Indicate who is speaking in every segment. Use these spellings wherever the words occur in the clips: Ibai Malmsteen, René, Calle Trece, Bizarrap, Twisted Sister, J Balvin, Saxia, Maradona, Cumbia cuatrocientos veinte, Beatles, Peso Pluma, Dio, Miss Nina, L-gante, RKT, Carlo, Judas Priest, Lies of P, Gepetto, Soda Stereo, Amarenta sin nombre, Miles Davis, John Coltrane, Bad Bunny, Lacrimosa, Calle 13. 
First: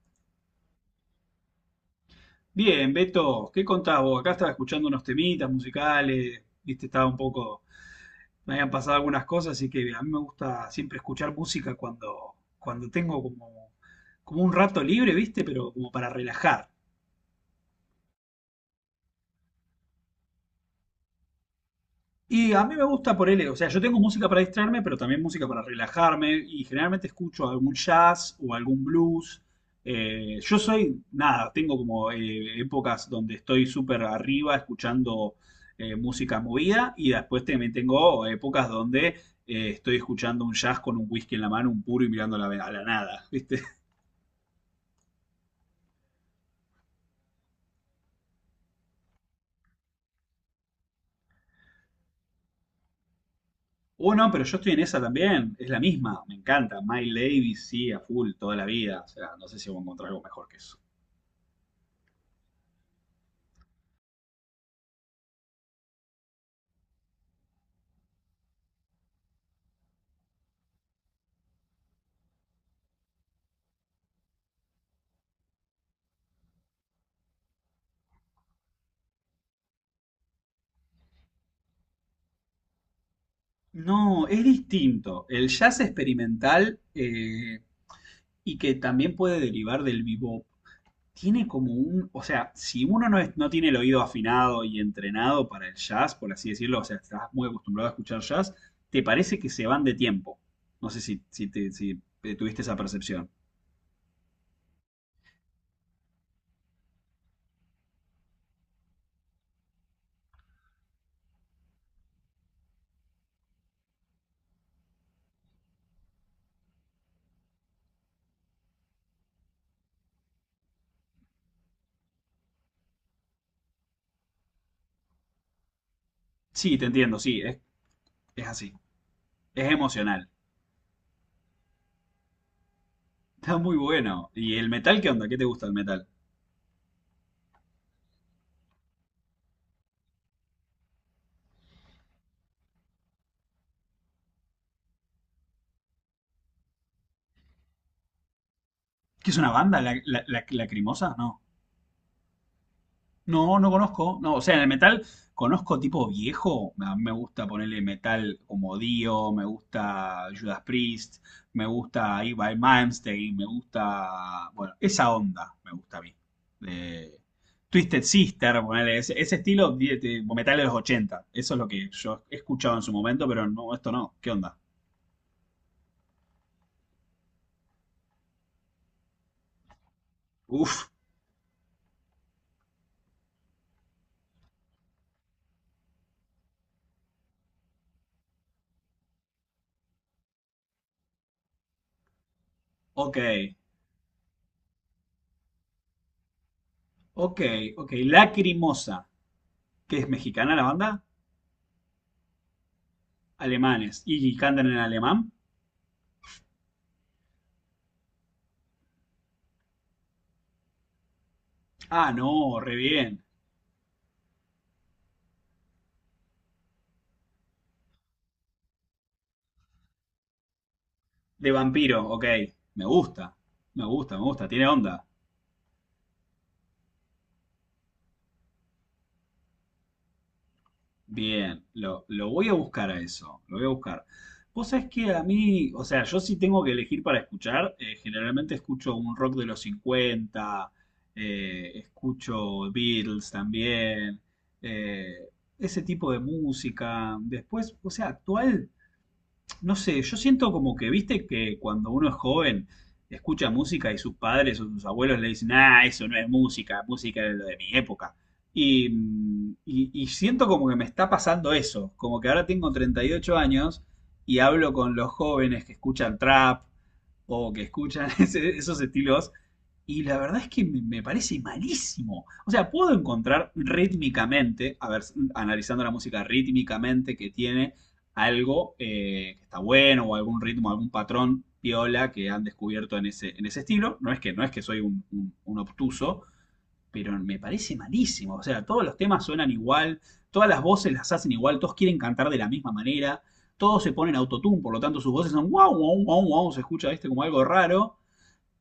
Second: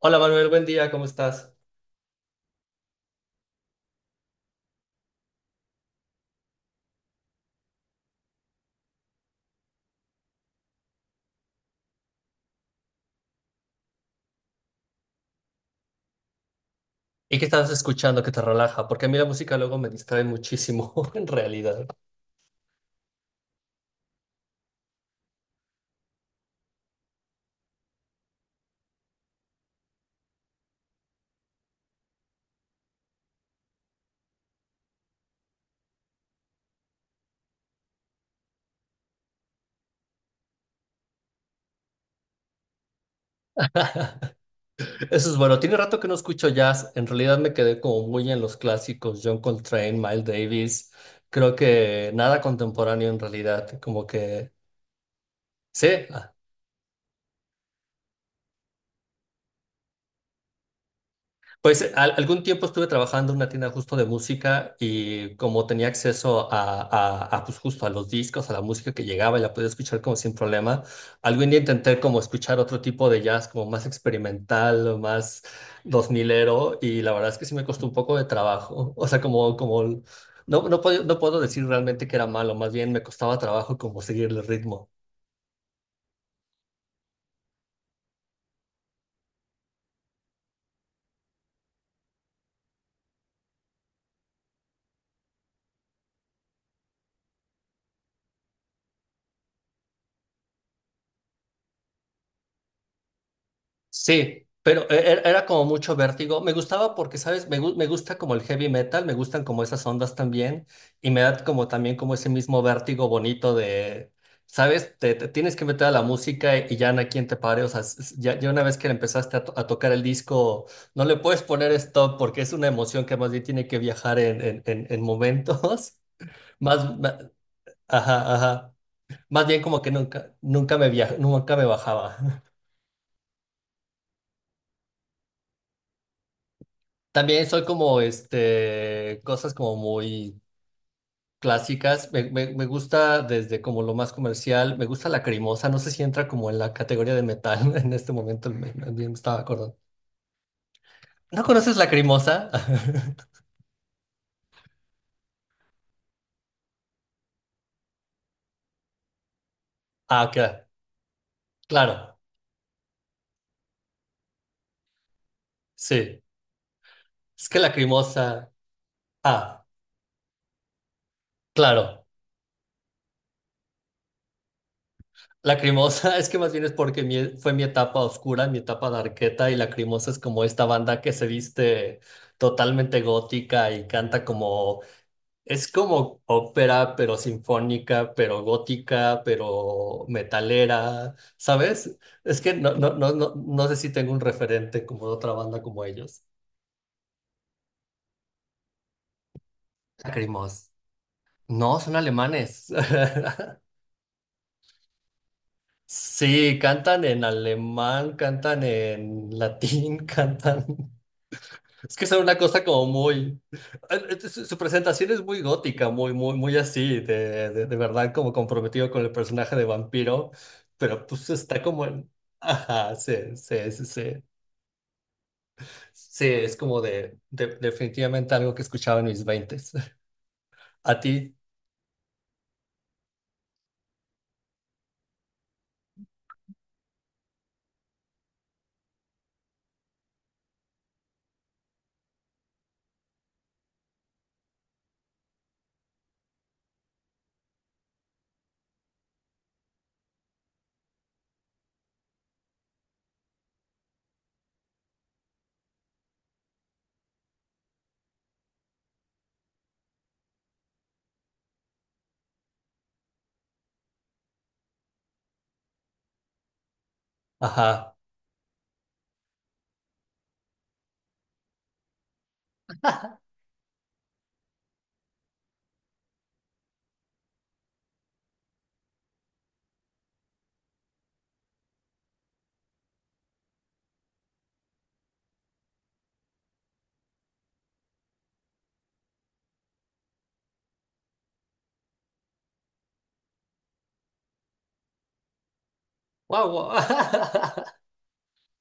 Speaker 1: Hola Manuel, buen día, ¿cómo estás?
Speaker 2: Bien, Beto, ¿qué contás vos? Acá estaba escuchando unos temitas musicales, viste, estaba un poco, me habían pasado algunas cosas, así que a mí me gusta siempre escuchar música cuando, tengo como, un rato libre, viste, pero como para relajar.
Speaker 1: ¿Y qué estás escuchando que te relaja? Porque a mí la música luego me distrae muchísimo, en realidad.
Speaker 2: Y a mí me gusta por él, o sea, yo tengo música para distraerme, pero también música para relajarme y generalmente escucho algún jazz o algún blues. Yo soy, nada, tengo como épocas donde estoy súper arriba escuchando música movida y después también tengo épocas donde estoy escuchando un jazz con un whisky en la mano, un puro y mirando a la, nada, ¿viste?
Speaker 1: Eso es bueno. Tiene rato que no escucho jazz. En realidad me quedé como muy en los clásicos: John Coltrane, Miles Davis. Creo que nada contemporáneo en realidad. Como
Speaker 2: O no, pero
Speaker 1: que
Speaker 2: yo estoy en esa también, es la
Speaker 1: sí.
Speaker 2: misma,
Speaker 1: ah,
Speaker 2: me encanta. Miles Davis sí, a full, toda la vida. O sea, no sé si voy a encontrar algo mejor que eso.
Speaker 1: Pues algún tiempo estuve trabajando en una tienda justo de música y como tenía acceso a, pues justo a los discos, a la música que llegaba y la podía escuchar como sin problema. Algún día intenté como escuchar otro tipo de jazz, como más experimental o más dos milero, y la verdad es que sí me costó un poco de trabajo. O sea, como, como no puedo, no puedo decir realmente que era malo, más bien me costaba trabajo como
Speaker 2: No,
Speaker 1: seguir
Speaker 2: es
Speaker 1: el ritmo.
Speaker 2: distinto. El jazz experimental y que también puede derivar del bebop, tiene como un, o sea, si uno no, no tiene el oído afinado y entrenado para el jazz, por así decirlo, o sea, estás muy acostumbrado a escuchar jazz, te parece que se van de tiempo. No sé si, si, te, si tuviste esa percepción.
Speaker 1: Sí, pero era como mucho vértigo. Me gustaba porque, ¿sabes? Me gusta como el heavy metal, me gustan como esas ondas también, y me da como también como ese mismo vértigo bonito de, ¿sabes? Te tienes que meter a la música y ya no hay quien te pare. O sea, ya una vez que empezaste a, a tocar el disco, no le puedes poner stop, porque es una emoción que más bien tiene que viajar en, en momentos.
Speaker 2: Sí, te
Speaker 1: Más, ma-
Speaker 2: entiendo, sí,
Speaker 1: ajá,
Speaker 2: es
Speaker 1: ajá.
Speaker 2: así.
Speaker 1: Más bien
Speaker 2: Es
Speaker 1: como que
Speaker 2: emocional.
Speaker 1: nunca nunca me bajaba.
Speaker 2: Está muy bueno. ¿Y el metal qué onda? ¿Qué te gusta el metal?
Speaker 1: También soy como, cosas como muy clásicas. Me gusta desde como lo más comercial. Me gusta la cremosa. No sé si entra como en la categoría de metal en este momento. Me
Speaker 2: ¿Qué es
Speaker 1: estaba
Speaker 2: una
Speaker 1: acordando.
Speaker 2: banda? ¿La, lacrimosa? No.
Speaker 1: ¿No conoces la cremosa?
Speaker 2: No, no conozco. No, o sea, en el metal conozco tipo viejo. A mí me gusta ponerle metal como Dio, me
Speaker 1: Ah,
Speaker 2: gusta
Speaker 1: ok.
Speaker 2: Judas Priest, me
Speaker 1: Claro.
Speaker 2: gusta Ibai Malmsteen, me gusta. Bueno, esa onda me gusta a mí.
Speaker 1: Sí.
Speaker 2: De
Speaker 1: Es que la
Speaker 2: Twisted
Speaker 1: cremosa.
Speaker 2: Sister, ponerle ese, ese
Speaker 1: Ah,
Speaker 2: estilo metal de los ochenta. Eso es lo que
Speaker 1: claro.
Speaker 2: yo he escuchado en su momento, pero no, esto no. ¿Qué onda?
Speaker 1: La cremosa es que más bien es porque fue mi etapa oscura, mi etapa darketa, y la cremosa es como esta
Speaker 2: Uf,
Speaker 1: banda que se viste totalmente gótica y canta como... Es como ópera, pero sinfónica, pero gótica, pero metalera, ¿sabes? Es que
Speaker 2: ok,
Speaker 1: no sé si tengo un referente como de otra banda como ellos.
Speaker 2: ok, ok. Lacrimosa, que es mexicana la
Speaker 1: Lacrimos.
Speaker 2: banda,
Speaker 1: No, son alemanes.
Speaker 2: alemanes y cantan en alemán.
Speaker 1: Sí, cantan en alemán, cantan en latín, cantan. Es que
Speaker 2: Ah,
Speaker 1: es una
Speaker 2: no,
Speaker 1: cosa
Speaker 2: re
Speaker 1: como
Speaker 2: bien.
Speaker 1: muy... Su su presentación es muy gótica, muy así, de, de verdad, como comprometido con el personaje de vampiro, pero pues
Speaker 2: De
Speaker 1: está como
Speaker 2: vampiro,
Speaker 1: en...
Speaker 2: ok. Me
Speaker 1: Ajá,
Speaker 2: gusta, me gusta,
Speaker 1: sí.
Speaker 2: me gusta, tiene onda.
Speaker 1: Sí, es como de, definitivamente algo que escuchaba en mis veintes. A ti,
Speaker 2: Bien, lo voy a buscar a eso, lo voy a buscar. Vos sabés que a mí, o sea, yo sí tengo que elegir para escuchar. Generalmente escucho un rock de los 50, escucho Beatles también, eh, ese tipo de música. Después, o sea, actual. No sé, yo siento como que, viste, que cuando uno es joven escucha música y sus padres o sus abuelos le dicen, ah, eso no es música, música es lo de mi época. Y, y siento como que me está pasando eso, como que ahora tengo 38 años y hablo con los jóvenes que escuchan trap, o que
Speaker 1: ajá.
Speaker 2: escuchan esos estilos. Y la verdad es que me parece malísimo. O sea, puedo encontrar rítmicamente, a ver, analizando la música rítmicamente que tiene algo que está bueno o algún ritmo, algún patrón piola que han descubierto en ese estilo. No es que, no es que soy un, un obtuso, pero me parece malísimo. O sea, todos los temas suenan igual, todas las voces las hacen igual, todos quieren cantar de la misma manera, todos se ponen autotune, por lo tanto sus voces son wow, wow, wow,
Speaker 1: Guau,
Speaker 2: wow, se
Speaker 1: guau.
Speaker 2: escucha este como algo raro.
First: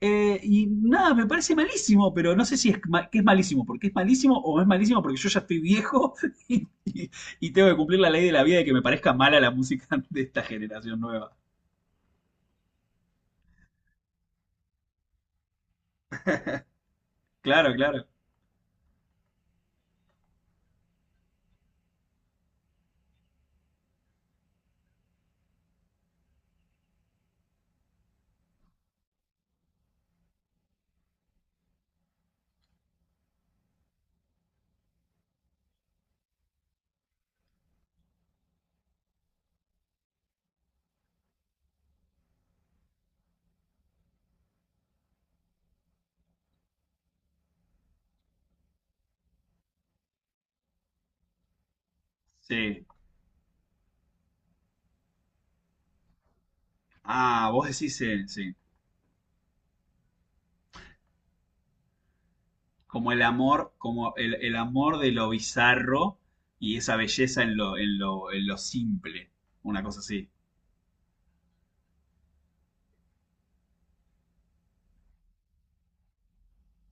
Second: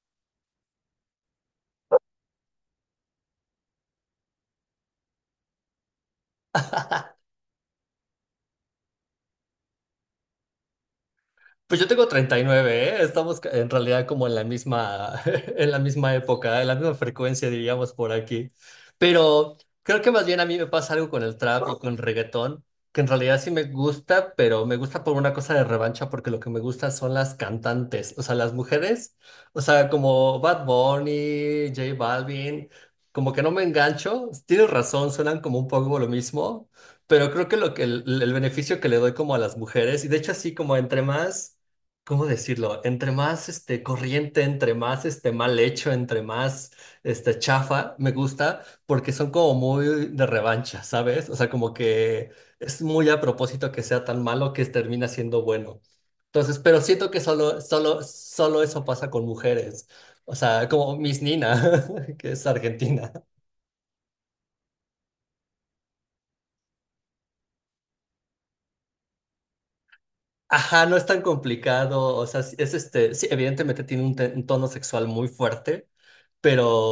Speaker 2: Y nada, me parece malísimo, pero no sé si es, que es malísimo, porque es malísimo o es malísimo porque yo ya estoy viejo y, y tengo que cumplir la ley de la vida de que me parezca mala la música de esta generación nueva.
Speaker 1: Pues yo tengo 39, ¿eh? Estamos en realidad como en la misma, en la misma época, en la misma frecuencia,
Speaker 2: Claro,
Speaker 1: diríamos,
Speaker 2: claro.
Speaker 1: por aquí. Pero creo que más bien a mí me pasa algo con el trap y con el reggaetón, que en realidad sí me gusta, pero me gusta por una cosa de revancha, porque lo que me gusta son las cantantes, o sea, las mujeres, o sea, como Bad Bunny, J Balvin, como que no me engancho. Tienes razón, suenan como un poco como lo mismo, pero creo que lo que el beneficio que le doy como a las mujeres, y de hecho así como entre más... ¿Cómo decirlo? Entre más, este, corriente, entre más, este, mal hecho, entre más, este, chafa, me gusta, porque son como muy de revancha, ¿sabes? O sea, como que es
Speaker 2: Sí.
Speaker 1: muy a propósito que sea tan malo que termina siendo bueno. Entonces, pero siento que
Speaker 2: Ah, vos decís, sí.
Speaker 1: solo eso pasa con mujeres. O sea, como Miss Nina, que es argentina.
Speaker 2: Como el amor, como el, amor de lo bizarro y esa belleza en lo, en lo simple. Una cosa así.
Speaker 1: Ajá, no es tan complicado, o sea, sí, es, este, sí, evidentemente tiene un, un tono sexual muy fuerte,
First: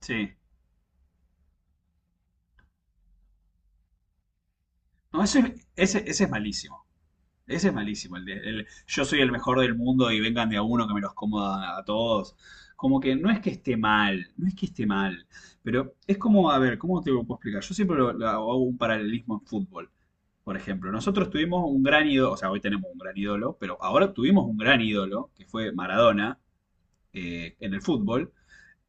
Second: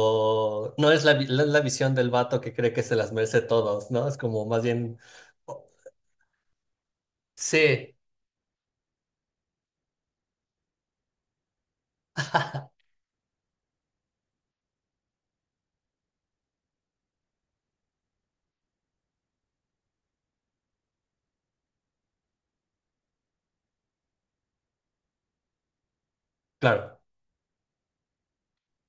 Speaker 2: Sí.
Speaker 1: no es la, no es la visión del vato que cree que se las merece todos, ¿no? Es como más bien...
Speaker 2: No,
Speaker 1: oh,
Speaker 2: ese es malísimo. Ese es
Speaker 1: sí,
Speaker 2: malísimo. El yo soy el mejor del mundo y vengan de a uno que me los coma a todos. Como que no es que esté mal, no es que esté mal. Pero es como, a ver, ¿cómo te lo puedo explicar? Yo siempre lo hago un paralelismo en fútbol. Por ejemplo, nosotros tuvimos un gran ídolo, o sea, hoy tenemos un gran ídolo, pero ahora tuvimos un gran ídolo, que fue Maradona,
Speaker 1: claro.
Speaker 2: en el fútbol.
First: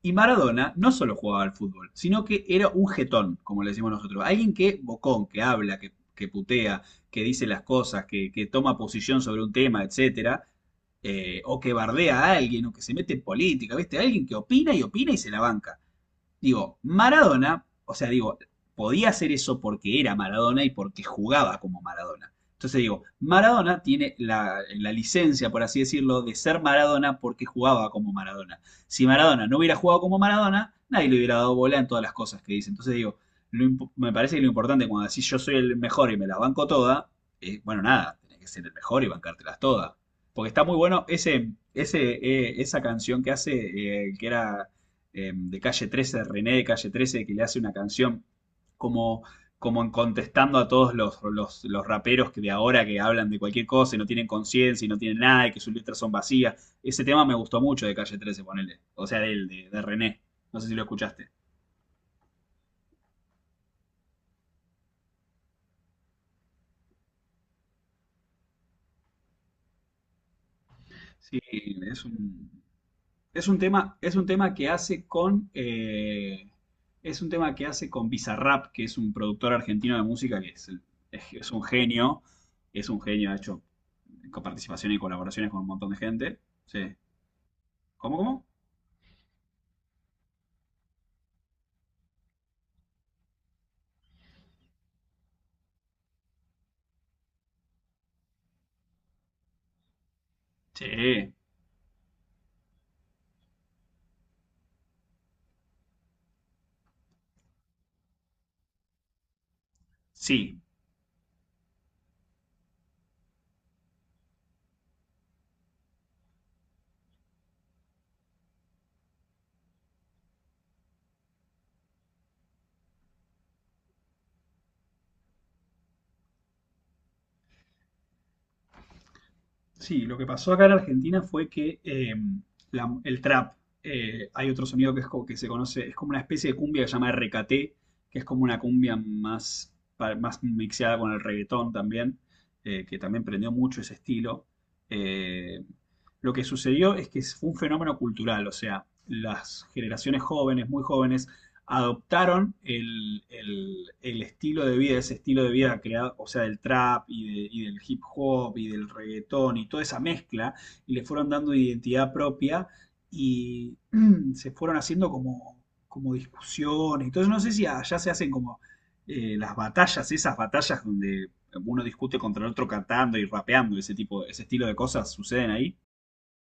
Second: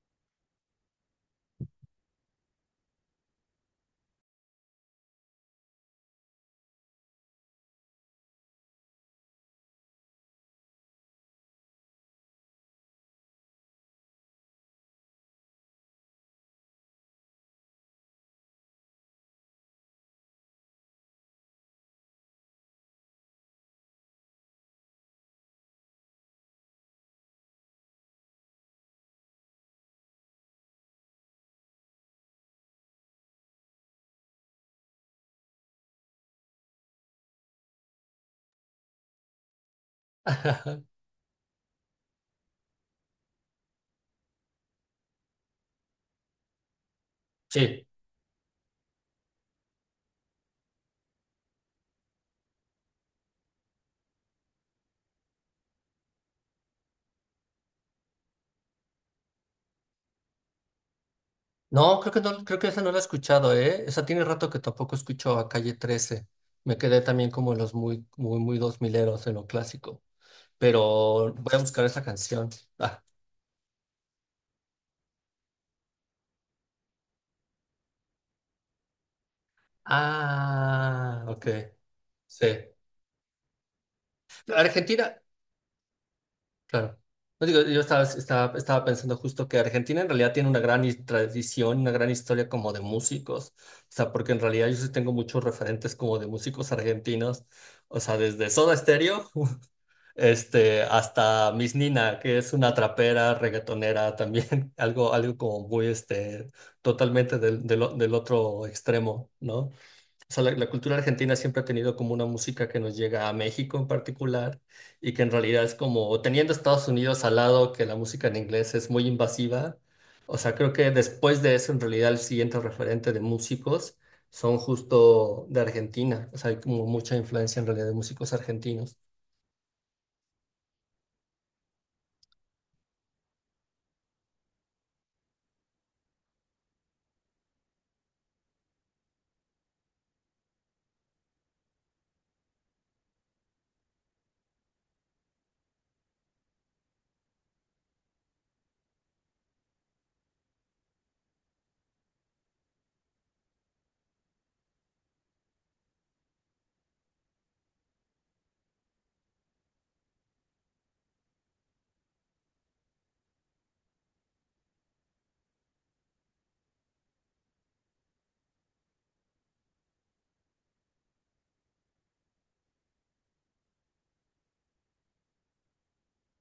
Speaker 2: Y Maradona no solo jugaba al fútbol, sino que era un jetón, como le decimos nosotros. Alguien que bocón, que habla, que putea, que dice las cosas, que toma posición sobre un tema, etcétera. O que bardea a alguien, o que se mete en política, ¿viste? Alguien que opina y opina y se la banca. Digo, Maradona, o sea, digo, podía hacer eso porque era Maradona y porque jugaba como Maradona. Entonces digo, Maradona tiene la, licencia, por así decirlo, de ser Maradona porque jugaba como Maradona. Si Maradona no hubiera jugado como Maradona, nadie le hubiera dado bola en todas las cosas que dice. Entonces digo, lo, me parece que lo importante cuando decís yo soy el mejor y me la banco toda, bueno, nada, tenés que ser el mejor y bancártelas todas. Porque está muy bueno ese, esa canción que hace, que era de Calle 13, René de Calle 13, que le hace una
Speaker 1: Sí.
Speaker 2: canción como, como en contestando a todos los, los raperos que de ahora que hablan de cualquier cosa y no tienen conciencia y no tienen nada y que sus letras son vacías. Ese tema me gustó mucho de Calle 13, ponele. O sea, de él, de René. No sé si lo escuchaste.
Speaker 1: No, creo que no, creo que esa no la he escuchado, ¿eh? Esa tiene rato que tampoco escucho a Calle Trece. Me quedé también como en los muy dos mileros, en lo clásico. Pero
Speaker 2: Sí,
Speaker 1: voy a buscar esa
Speaker 2: es
Speaker 1: canción.
Speaker 2: un,
Speaker 1: Ah,
Speaker 2: es un tema que hace con... es un tema que hace con Bizarrap, que es un productor argentino de música que es,
Speaker 1: ah,
Speaker 2: es-
Speaker 1: ok.
Speaker 2: es un genio,
Speaker 1: Sí.
Speaker 2: es un genio, ha hecho con participación y
Speaker 1: Argentina,
Speaker 2: colaboraciones con un montón de gente. Sí.
Speaker 1: claro. No digo, yo
Speaker 2: ¿Cómo, cómo?
Speaker 1: estaba pensando justo que Argentina en realidad tiene una gran tradición, una gran historia como de músicos. O sea, porque en realidad yo sí tengo muchos referentes como de músicos argentinos. O sea, desde Soda Stereo, este,
Speaker 2: Sí.
Speaker 1: hasta Miss Nina, que es una trapera, reggaetonera también, algo, algo como muy, este, totalmente del, del otro extremo, ¿no? O sea,
Speaker 2: Sí.
Speaker 1: la cultura argentina siempre ha tenido como una música que nos llega a México en particular, y que en realidad es como, teniendo Estados Unidos al lado, que la música en inglés es muy invasiva. O sea, creo que después de eso, en realidad el siguiente referente de músicos son justo de Argentina, o sea, hay como mucha influencia en realidad de músicos argentinos.
Speaker 2: Sí, lo que pasó acá en Argentina fue que el trap, hay otro sonido que, es como, que se conoce, es como una especie de cumbia que se llama RKT, que es como una cumbia más, más mixeada con el reggaetón también, que también prendió mucho ese estilo. Eh, lo que sucedió es que fue un fenómeno cultural, o sea, las generaciones jóvenes, muy jóvenes, adoptaron el, estilo de vida, ese estilo de vida creado, o sea, del trap y, de, y, del hip hop y del reggaetón y toda esa mezcla, y le fueron dando identidad propia y se fueron haciendo como, como discusiones. Entonces, no sé si allá se hacen como las batallas, esas batallas donde uno discute contra el otro cantando y rapeando, ese tipo, ese estilo de cosas suceden ahí.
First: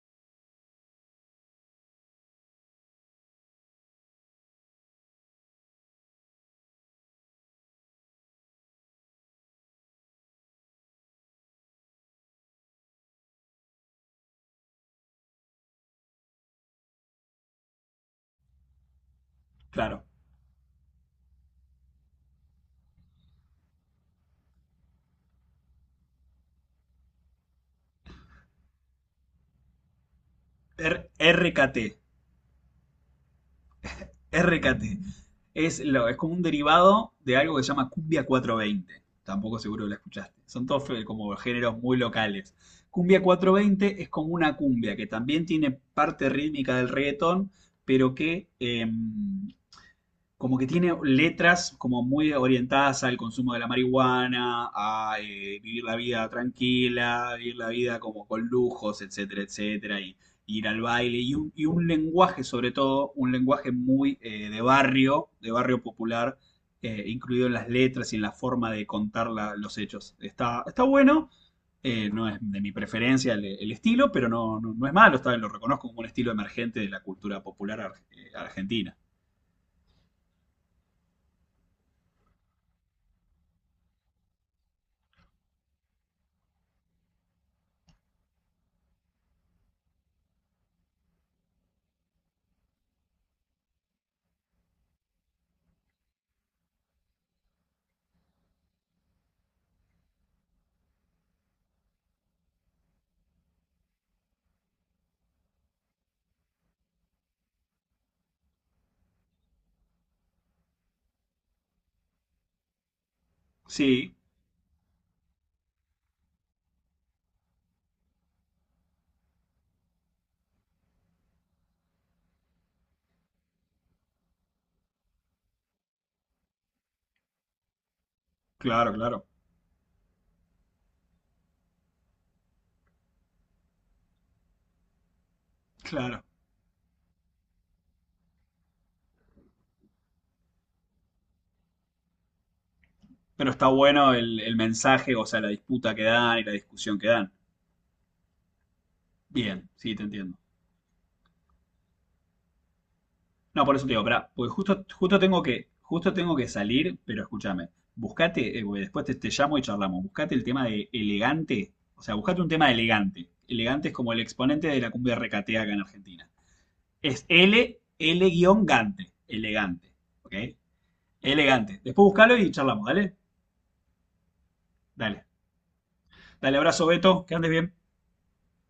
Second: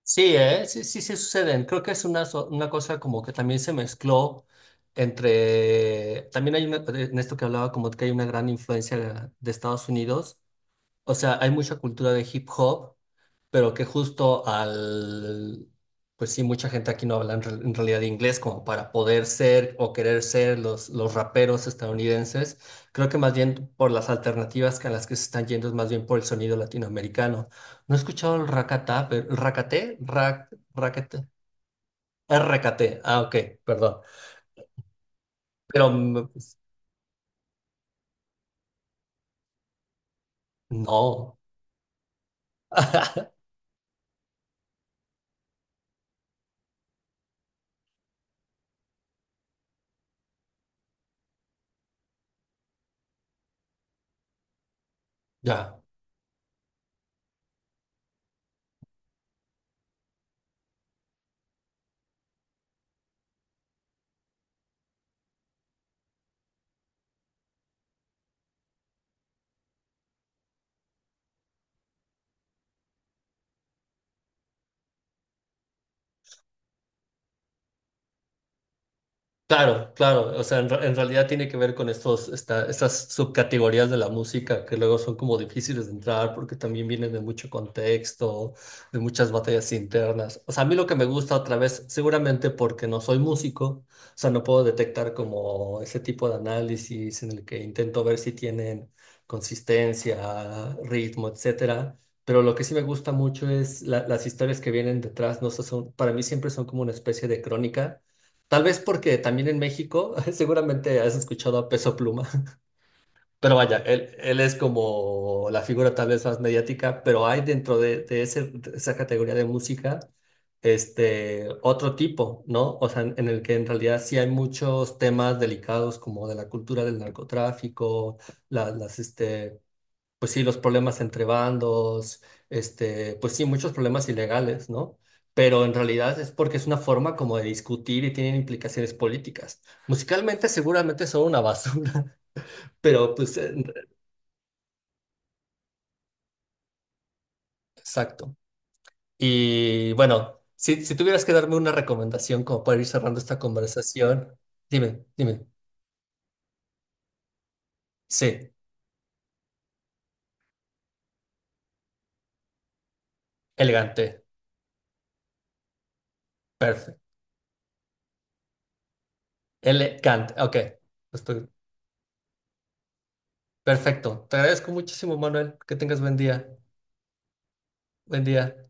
Speaker 1: Sí, ¿eh? Sí suceden. Creo que es una, una cosa como que también se mezcló entre, también hay una, en esto que hablaba, como que hay una gran influencia de Estados Unidos. O sea, hay mucha cultura de hip hop, pero que justo al... pues sí, mucha gente aquí no habla en, en realidad, inglés, como para poder ser o
Speaker 2: Claro.
Speaker 1: querer ser los raperos estadounidenses. Creo que más bien por las alternativas que a las que se están yendo es más bien por el sonido latinoamericano. No he escuchado el racata, pero, ¿racate?
Speaker 2: R
Speaker 1: Raquete-
Speaker 2: RKT,
Speaker 1: RKT. Ah, ok, perdón.
Speaker 2: RKT. Es,
Speaker 1: Pero
Speaker 2: lo, es
Speaker 1: mm,
Speaker 2: como un
Speaker 1: pues,
Speaker 2: derivado de algo que se llama Cumbia 420. Tampoco seguro que la escuchaste. Son todos como
Speaker 1: no.
Speaker 2: géneros muy locales. Cumbia cuatrocientos veinte es como una cumbia que también tiene parte rítmica del reggaetón, pero que como que tiene letras como muy orientadas al consumo de la marihuana, a
Speaker 1: Ya.
Speaker 2: vivir la vida tranquila, vivir la vida como con lujos, etcétera, etcétera, y ir al baile, y un, lenguaje sobre todo, un lenguaje muy de barrio popular, incluido en las letras y en la forma de contar los hechos. Está, está bueno, no es de mi preferencia el, estilo, pero no, no, no es malo, está bien, lo reconozco como un estilo emergente de la cultura popular argentina.
Speaker 1: Claro, claro, o sea, en, en realidad tiene que ver con estos, estas subcategorías de la música que luego son como difíciles de entrar, porque también vienen de mucho contexto, de muchas batallas internas. O sea, a mí lo que me gusta otra vez, seguramente porque no soy músico, o sea, no puedo detectar como ese tipo de análisis en el que intento ver si tienen consistencia, ritmo, etcétera. Pero lo que sí me gusta mucho es las historias que vienen detrás, no sé, son, para mí siempre son como una especie de crónica. Tal vez porque también en México, seguramente has escuchado a Peso Pluma, pero vaya,
Speaker 2: Sí,
Speaker 1: él es como la figura tal vez más mediática, pero hay dentro de ese, de esa categoría de música, este, otro tipo, ¿no? O sea, en el que en realidad sí hay muchos temas delicados, como de la cultura del narcotráfico,
Speaker 2: claro,
Speaker 1: las,
Speaker 2: claro,
Speaker 1: este, pues sí, los problemas entre bandos, este, pues sí, muchos problemas ilegales, ¿no? Pero en realidad
Speaker 2: claro.
Speaker 1: es porque es una forma como de discutir, y tienen implicaciones políticas. Musicalmente seguramente son una basura, pero pues
Speaker 2: Pero está bueno el, mensaje, o sea, la disputa que dan y la discusión que dan.
Speaker 1: exacto.
Speaker 2: Bien,
Speaker 1: Y
Speaker 2: sí, te entiendo.
Speaker 1: bueno, si, si tuvieras que darme una recomendación como para ir cerrando esta
Speaker 2: No, por eso te digo, pará,
Speaker 1: conversación,
Speaker 2: porque justo,
Speaker 1: dime, dime.
Speaker 2: justo tengo que salir, pero escúchame,
Speaker 1: Sí,
Speaker 2: buscate, porque después te, llamo y charlamos, buscate el tema de elegante, o sea, buscate un tema de elegante. Elegante es como el
Speaker 1: elegante,
Speaker 2: exponente de la cumbia recatea acá en Argentina.
Speaker 1: perfecto.
Speaker 2: Es L, L-gante, elegante,
Speaker 1: Elegante,
Speaker 2: ¿ok?
Speaker 1: ok. Estoy-
Speaker 2: Elegante. Después buscalo y charlamos, ¿dale?
Speaker 1: perfecto. Te agradezco muchísimo,
Speaker 2: Dale.
Speaker 1: Manuel. Que tengas buen día.
Speaker 2: Dale, abrazo, Beto, que andes bien.
Speaker 1: Buen día.